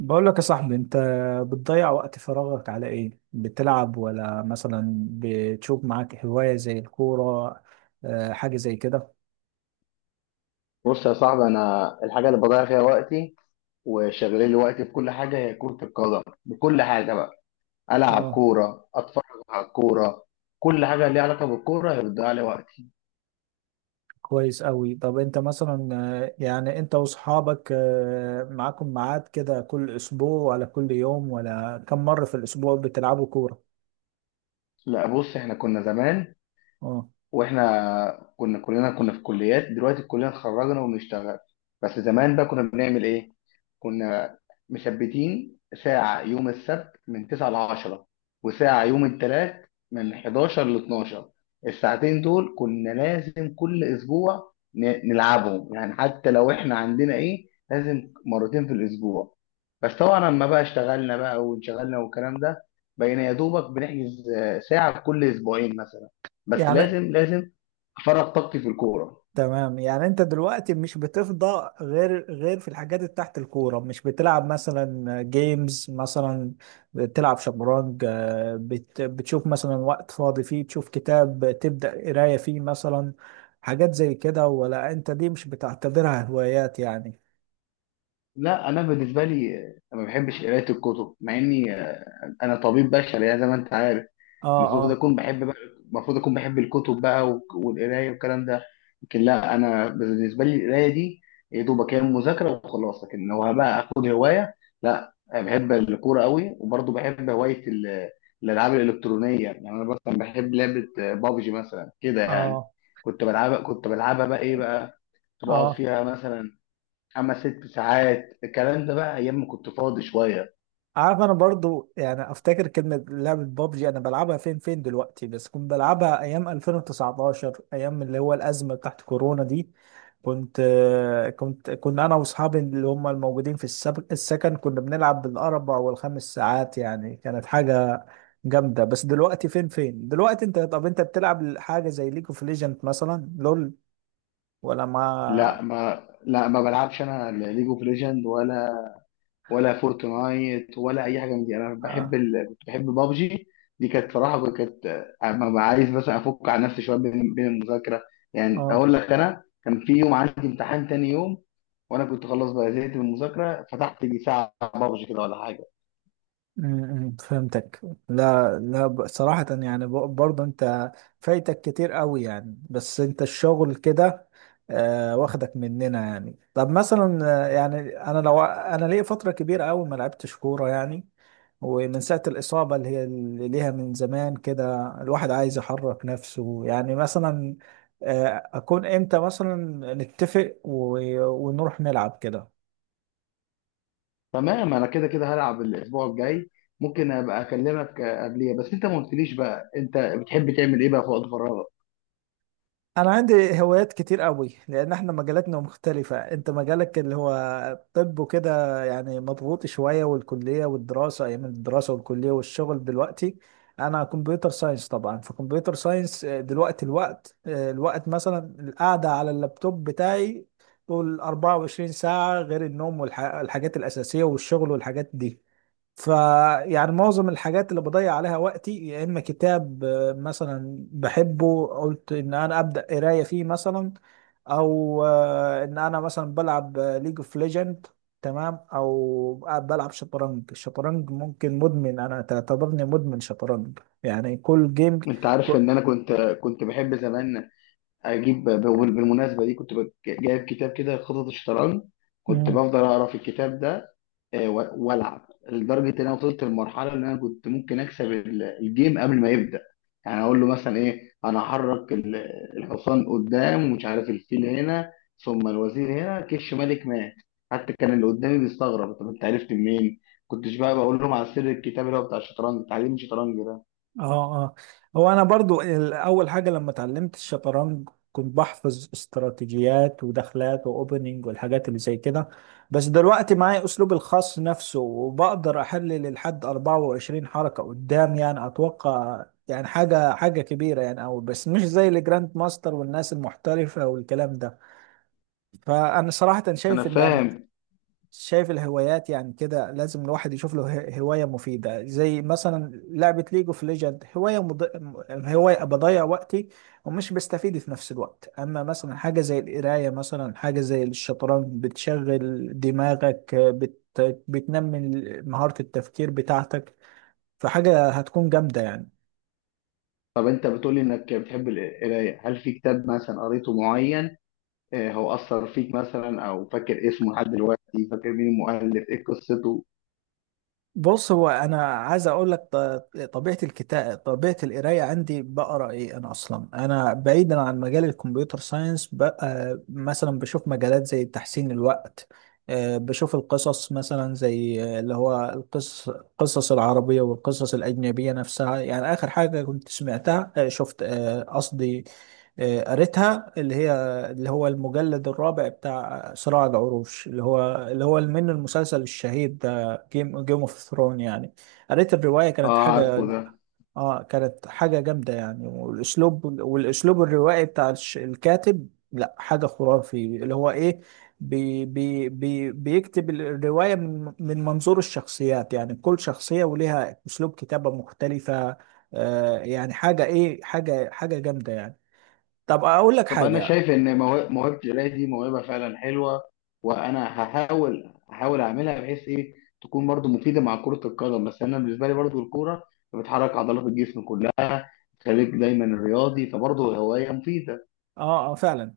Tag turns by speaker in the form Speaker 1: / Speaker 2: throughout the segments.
Speaker 1: بقول لك يا صاحبي، انت بتضيع وقت فراغك على ايه؟ بتلعب ولا مثلا بتشوف معاك هواية زي الكورة؟ آه، حاجة زي كده.
Speaker 2: بص يا صاحبي، انا الحاجه اللي بضيع فيها وقتي وشغلين لي وقتي في كل حاجه هي كره القدم، بكل حاجه بقى. العب
Speaker 1: اه.
Speaker 2: كوره، اتفرج على الكوره. كل حاجه ليها علاقه بالكوره هي بتضيع لي وقتي.
Speaker 1: كويس قوي. طب انت مثلا، آه، يعني انت واصحابك، آه، معاكم ميعاد كده كل اسبوع ولا كل يوم ولا كم مرة في الاسبوع بتلعبوا كورة؟
Speaker 2: لا بص، احنا كنا زمان،
Speaker 1: اه.
Speaker 2: واحنا كنا كلنا كنا في كليات. دلوقتي كلنا اتخرجنا وبنشتغل. بس زمان بقى كنا بنعمل ايه؟ كنا مثبتين ساعة يوم السبت من 9 ل 10، وساعة يوم الثلاث من 11 ل 12. الساعتين دول كنا لازم كل اسبوع نلعبهم، يعني حتى لو احنا عندنا ايه، لازم مرتين في الاسبوع. بس طبعا لما بقى اشتغلنا بقى وانشغلنا والكلام ده، بقينا يا دوبك بنحجز ساعة كل اسبوعين مثلا، بس
Speaker 1: يعني
Speaker 2: لازم لازم افرغ طاقتي في الكوره.
Speaker 1: تمام، يعني انت دلوقتي مش بتفضى غير في الحاجات اللي تحت الكورة؟ مش بتلعب مثلا جيمز مثلا، بتلعب شطرنج، آه، بتشوف مثلا وقت فاضي فيه تشوف كتاب، تبدأ قراية فيه مثلا، حاجات زي كده؟ ولا انت دي مش بتعتبرها هوايات يعني؟
Speaker 2: لا انا بالنسبه لي ما بحبش قرايه الكتب، مع اني انا طبيب بشري يعني، زي ما انت عارف،
Speaker 1: اه،
Speaker 2: المفروض
Speaker 1: اه،
Speaker 2: اكون بحب بقى، المفروض اكون بحب الكتب بقى والقرايه والكلام ده. لكن لا، انا بالنسبه لي القرايه دي يا دوبك هي مذاكره وخلاص. لكن لو بقى اخد هوايه، لا، أنا بحب الكوره قوي. وبرضه بحب هوايه الالعاب الالكترونيه. يعني انا مثلا بحب لعبه بابجي مثلا كده، يعني
Speaker 1: اه،
Speaker 2: كنت بلعبها بقى ايه بقى. كنت بقعد
Speaker 1: اه.
Speaker 2: فيها مثلا خمس ست ساعات، الكلام ده بقى ايام ما كنت فاضي شويه.
Speaker 1: عارف، انا برضو يعني افتكر كلمة لعبة بابجي. انا بلعبها فين دلوقتي، بس كنت بلعبها ايام 2019، ايام اللي هو الازمة بتاعت كورونا دي. كنت كنت كنا انا واصحابي اللي هم الموجودين في السكن، كنا بنلعب بالاربع والخمس ساعات، يعني كانت حاجة جامدة. بس دلوقتي فين دلوقتي. انت طب انت بتلعب حاجة زي ليج اوف ليجند مثلا، لول، ولا ما.
Speaker 2: لا ما بلعبش انا ليج اوف ليجند، ولا فورتنايت ولا اي حاجه من دي. انا بحب
Speaker 1: اه.
Speaker 2: كنت بحب بابجي. دي كانت صراحه كانت، اما ببقى عايز مثلا افك عن نفسي شويه بين بين المذاكره. يعني
Speaker 1: آه.
Speaker 2: اقول لك، انا كان في يوم عندي امتحان تاني يوم، وانا كنت خلاص بقى زهقت من المذاكره، فتحت لي ساعه بابجي كده ولا حاجه.
Speaker 1: فهمتك. لا لا، صراحة يعني، برضه انت فايتك كتير قوي يعني، بس انت الشغل كده، آه، واخدك مننا يعني. طب مثلا، آه، يعني انا، لو انا ليا فترة كبيرة قوي ما لعبتش كورة يعني، ومن ساعة الإصابة اللي هي اللي ليها من زمان كده، الواحد عايز يحرك نفسه يعني مثلا، آه، أكون إمتى مثلا نتفق ونروح نلعب كده؟
Speaker 2: تمام، انا كده كده هلعب الاسبوع الجاي. ممكن ابقى اكلمك قبليها. بس انت ما قلتليش بقى انت بتحب تعمل ايه بقى في وقت فراغك؟
Speaker 1: انا عندي هوايات كتير قوي، لان احنا مجالاتنا مختلفة. انت مجالك اللي هو الطب وكده، يعني مضغوط شوية، والكلية والدراسة ايام الدراسة والكلية والشغل دلوقتي. انا كمبيوتر ساينس طبعا، فكمبيوتر ساينس، آه، دلوقتي الوقت، آه، الوقت مثلا، القعدة على اللابتوب بتاعي طول 24 ساعة، غير النوم والحاجات الأساسية والشغل والحاجات دي. فيعني معظم الحاجات اللي بضيع عليها وقتي، يا اما كتاب، آه، مثلا بحبه، قلت ان انا ابدا قرايه فيه مثلا، او آه، ان انا مثلا بلعب ليج اوف ليجند، تمام، او بلعب شطرنج. الشطرنج ممكن، مدمن، انا تعتبرني مدمن شطرنج يعني كل جيم.
Speaker 2: انت عارف ان انا كنت بحب زمان اجيب، بالمناسبه دي كنت جايب كتاب كده خطط الشطرنج. كنت بفضل اقرا في الكتاب ده، والعب لدرجه ان انا وصلت للمرحله ان انا كنت ممكن اكسب الجيم قبل ما يبدا. يعني اقول له مثلا ايه، انا هحرك الحصان قدام، ومش عارف الفيل هنا، ثم الوزير هنا كش ملك مات. حتى كان اللي قدامي بيستغرب، طب انت عرفت منين؟ كنتش بقى بقول لهم على سر الكتاب اللي هو بتاع الشطرنج، تعليم الشطرنج ده.
Speaker 1: اه، اه. هو انا برضو اول حاجه لما اتعلمت الشطرنج كنت بحفظ استراتيجيات ودخلات واوبننج والحاجات اللي زي كده، بس دلوقتي معايا اسلوبي الخاص نفسه، وبقدر احلل لحد 24 حركه قدام يعني. اتوقع يعني حاجه، حاجه كبيره يعني، او بس مش زي الجراند ماستر والناس المحترفه والكلام ده. فانا صراحه
Speaker 2: انا
Speaker 1: شايف ان
Speaker 2: فاهم.
Speaker 1: شايف الهوايات يعني كده لازم الواحد يشوف له هواية مفيدة. زي مثلا لعبة ليج اوف ليجند، هواية هواية بضيع وقتي ومش بستفيد في نفس الوقت، اما مثلا حاجة زي القراية، مثلا حاجة زي الشطرنج، بتشغل دماغك، بتنمي مهارة التفكير بتاعتك، فحاجة هتكون جامدة يعني.
Speaker 2: طب انت بتقول لي انك بتحب القرايه، هل في كتاب مثلا قريته معين هو اثر فيك مثلا، او فاكر اسمه لحد دلوقتي، فاكر مين المؤلف، ايه قصته؟
Speaker 1: بص، هو انا عايز اقول لك طبيعه الكتاب، طبيعه القرايه عندي، بقرا ايه انا اصلا. انا بعيدا عن مجال الكمبيوتر ساينس بقى، مثلا بشوف مجالات زي تحسين الوقت، آه، بشوف القصص مثلا، زي آه، اللي هو القصص، العربيه والقصص الاجنبيه نفسها يعني. اخر حاجه كنت سمعتها، آه، شفت، آه، قصدي، آه، قريتها، اللي هو المجلد الرابع بتاع صراع العروش اللي هو، من المسلسل الشهير جيم اوف ثرون يعني. قريت الرواية،
Speaker 2: اه
Speaker 1: كانت
Speaker 2: عارفه
Speaker 1: حاجة.
Speaker 2: ده.
Speaker 1: اه، كانت حاجة جامدة يعني. والاسلوب، الروائي بتاع الكاتب، لا حاجة خرافي. اللي هو ايه، بي بي بي بيكتب الرواية من منظور الشخصيات يعني، كل شخصية وليها اسلوب كتابة مختلفة. آه يعني حاجة ايه، حاجة جامدة يعني. طب اقول لك
Speaker 2: طب انا
Speaker 1: حاجة.
Speaker 2: شايف ان موهبه القرايه دي موهبه فعلا حلوه. وانا هحاول اعملها بحيث ايه تكون برضو مفيده مع كره القدم. بس انا بالنسبه لي برضو الكوره بتحرك عضلات الجسم كلها، تخليك دايما رياضي، فبرضه هوايه مفيده.
Speaker 1: اه، اه، فعلا.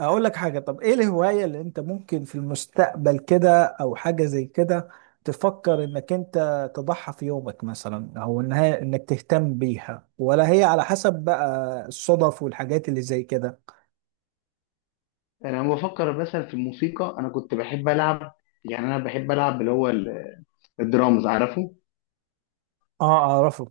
Speaker 1: اقول لك حاجة. طب ايه الهواية اللي انت ممكن في المستقبل كده او حاجة زي كده تفكر انك انت تضحي في يومك مثلا، او انك تهتم بيها، ولا هي على حسب بقى الصدف والحاجات اللي زي كده؟
Speaker 2: انا لما بفكر مثلا في الموسيقى، انا كنت بحب العب. يعني انا بحب العب اللي هو الدرامز، عارفه.
Speaker 1: اه، اعرفه.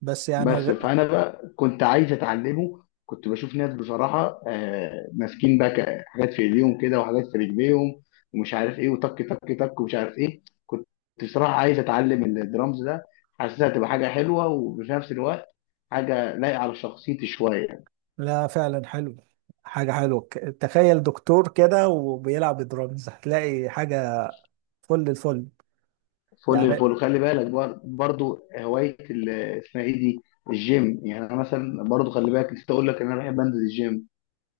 Speaker 1: بس يعني،
Speaker 2: بس فانا بقى كنت عايز اتعلمه. كنت بشوف ناس بصراحه ماسكين بقى حاجات في ايديهم كده وحاجات في رجليهم، ومش عارف ايه، وتك تك تك، ومش عارف ايه. كنت بصراحه عايز اتعلم الدرامز ده. حاسسها تبقى حاجه حلوه، وفي نفس الوقت حاجه لايقه على شخصيتي شويه.
Speaker 1: لا، فعلا حلو. حاجة حلوة. تخيل دكتور كده وبيلعب درامز، هتلاقي حاجة فل الفل
Speaker 2: فل
Speaker 1: يعني.
Speaker 2: الفل. خلي بالك برضو هوايه اسمها ايه دي، الجيم. يعني انا مثلا برضو خلي بالك نسيت اقول لك ان انا بحب انزل الجيم.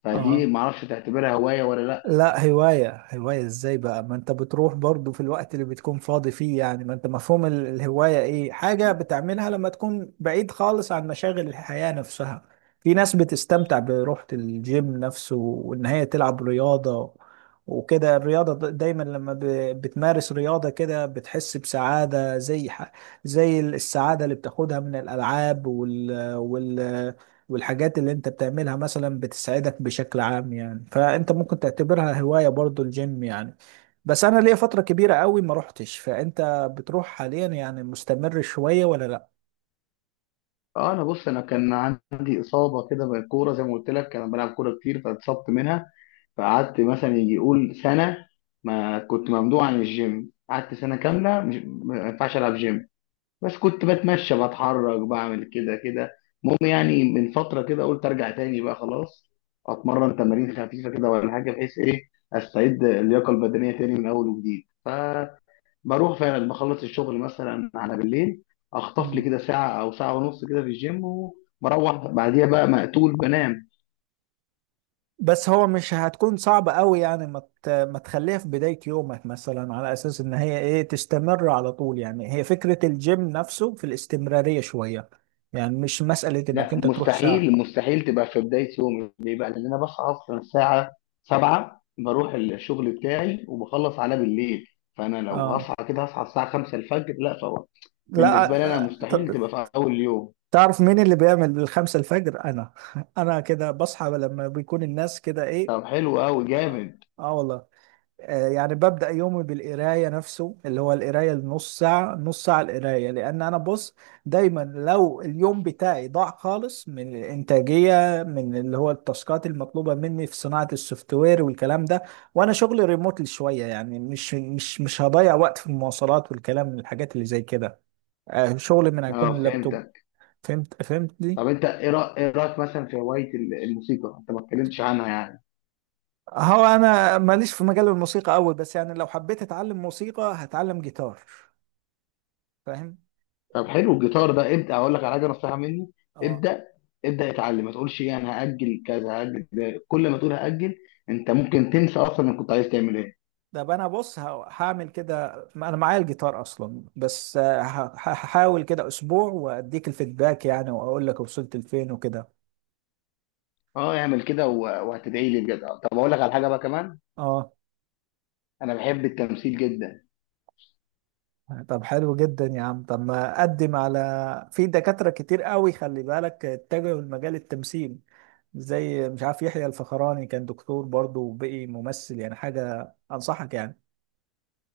Speaker 2: فدي
Speaker 1: اه.
Speaker 2: معرفش تعتبرها هوايه ولا لا.
Speaker 1: لا، هواية، هواية ازاي بقى؟ ما انت بتروح برضو في الوقت اللي بتكون فاضي فيه يعني. ما انت مفهوم الهواية ايه؟ حاجة بتعملها لما تكون بعيد خالص عن مشاغل الحياة نفسها. في ناس بتستمتع بروحة الجيم نفسه، وان هي تلعب رياضة وكده. الرياضة دايما لما بتمارس رياضة كده بتحس بسعادة، زي زي السعادة اللي بتاخدها من الألعاب والحاجات اللي انت بتعملها مثلا، بتسعدك بشكل عام يعني. فانت ممكن تعتبرها هواية برضو، الجيم يعني. بس انا ليا فترة كبيرة قوي ما روحتش. فانت بتروح حاليا يعني؟ مستمر شوية ولا لا؟
Speaker 2: اه، انا بص، انا كان عندي اصابه كده بالكوره، زي ما قلت لك انا بلعب كوره كتير فاتصبت منها. فقعدت مثلا يجي يقول سنه، ما كنت ممنوع عن الجيم. قعدت سنه كامله مش ما ينفعش العب جيم. بس كنت بتمشى، بتحرك، بعمل كده كده. المهم يعني من فتره كده قلت ارجع تاني بقى خلاص. اتمرن تمارين خفيفه كده ولا حاجه، بحيث ايه استعيد اللياقه البدنيه تاني من اول وجديد. بروح فعلا بخلص الشغل مثلا على بالليل، اخطف لي
Speaker 1: مم.
Speaker 2: كده ساعه او ساعه ونص كده في الجيم، وبروح بعديها بقى مقتول بنام.
Speaker 1: بس هو مش هتكون صعبة قوي يعني ما تخليها في بداية يومك مثلا، على اساس ان هي ايه تستمر على طول؟ يعني هي فكرة الجيم نفسه في الاستمرارية شوية، يعني مش مسألة انك
Speaker 2: لا،
Speaker 1: انت تروح ساعة.
Speaker 2: مستحيل مستحيل تبقى في بدايه يومي، ليه بقى؟ لان انا بصحى اصلا الساعه 7، بروح الشغل بتاعي وبخلص على بالليل. فانا لو
Speaker 1: اه.
Speaker 2: هصحى كده هصحى الساعه 5 الفجر، لا طبعا. بالنسبه لي
Speaker 1: لا،
Speaker 2: انا
Speaker 1: آه،
Speaker 2: مستحيل تبقى في اول يوم.
Speaker 1: تعرف مين اللي بيعمل الـ5 الفجر؟ انا. انا كده بصحى لما بيكون الناس كده ايه.
Speaker 2: طب حلو قوي،
Speaker 1: اه.
Speaker 2: جامد.
Speaker 1: آه والله. آه، يعني ببدأ يومي بالقراية نفسه، اللي هو القراية النص ساعة، نص ساعة القراية، لأن أنا، بص، دايما لو اليوم بتاعي ضاع خالص من الإنتاجية، من اللي هو التاسكات المطلوبة مني في صناعة السوفت وير والكلام ده، وأنا شغلي ريموتلي شوية يعني، مش، مش هضيع وقت في المواصلات والكلام، من الحاجات اللي زي كده، آه، شغلي من هيكون
Speaker 2: اه
Speaker 1: اللابتوب.
Speaker 2: فهمتك.
Speaker 1: فهمتني.
Speaker 2: طب انت ايه إيه رايك مثلا في هوايه الموسيقى؟ انت ما اتكلمتش عنها يعني.
Speaker 1: هو انا ماليش في مجال الموسيقى قوي، بس يعني لو حبيت اتعلم موسيقى هتعلم جيتار، فاهم.
Speaker 2: طب حلو الجيتار ده. ابدا، اقول لك على حاجه نصيحه مني،
Speaker 1: اه.
Speaker 2: ابدا، ابدا اتعلم. ما تقولش ايه انا هاجل كذا، هاجل ده. كل ما تقول هاجل انت ممكن تنسى اصلا انك كنت عايز تعمل ايه.
Speaker 1: ده بقى انا، بص، هعمل كده، ما انا معايا الجيتار اصلا، بس آه، هحاول كده اسبوع واديك الفيدباك يعني، واقول لك وصلت لفين وكده.
Speaker 2: اه، اعمل كده وهتدعي لي بجد. طب اقول لك على حاجه بقى كمان،
Speaker 1: اه.
Speaker 2: انا بحب التمثيل جدا.
Speaker 1: طب حلو جدا يا عم. طب ما اقدم. على في دكاترة كتير قوي خلي بالك اتجهوا لمجال التمثيل، زي مش عارف يحيى الفخراني كان دكتور برضه وبقي ممثل يعني، حاجة انصحك يعني.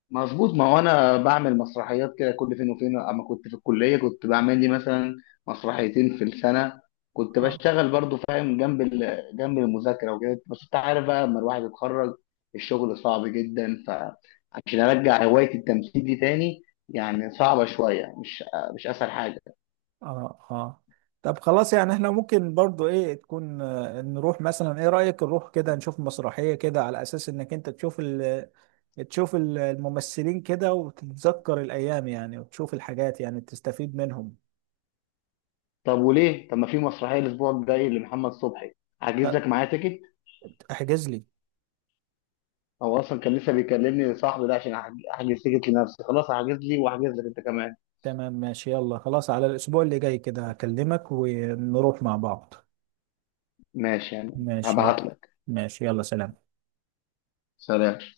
Speaker 2: مظبوط، ما هو انا بعمل مسرحيات كده كل فين وفين. اما كنت في الكليه كنت بعمل لي مثلا مسرحيتين في السنه. كنت
Speaker 1: اه،
Speaker 2: بشتغل برضو، فاهم، جنب جنب المذاكره وكده. بس انت عارف بقى لما الواحد يتخرج الشغل صعب جدا، فعشان ارجع هوايه التمثيل دي تاني يعني صعبه شويه، مش اسهل حاجه.
Speaker 1: اه، اه. طب خلاص، يعني احنا ممكن برضو ايه تكون، آه، نروح مثلا، ايه رأيك نروح كده نشوف مسرحية كده، على اساس انك انت تشوف ال، الممثلين كده وتتذكر الايام يعني، وتشوف الحاجات يعني تستفيد منهم؟
Speaker 2: طب وليه؟ طب ما في مسرحيه الاسبوع الجاي لمحمد صبحي، هحجز
Speaker 1: طب
Speaker 2: لك معايا تيكت.
Speaker 1: احجز لي.
Speaker 2: هو اصلا كان لسه بيكلمني صاحبي ده عشان أحجز تيكت لنفسي خلاص. هحجز لي واحجز لك انت كمان.
Speaker 1: تمام ماشي، يلا خلاص، على الاسبوع اللي جاي كده هكلمك، ونروح مع بعض.
Speaker 2: ماشي، يعني
Speaker 1: ماشي
Speaker 2: هبعت
Speaker 1: يلا.
Speaker 2: لك.
Speaker 1: ماشي يلا، سلام.
Speaker 2: سلام.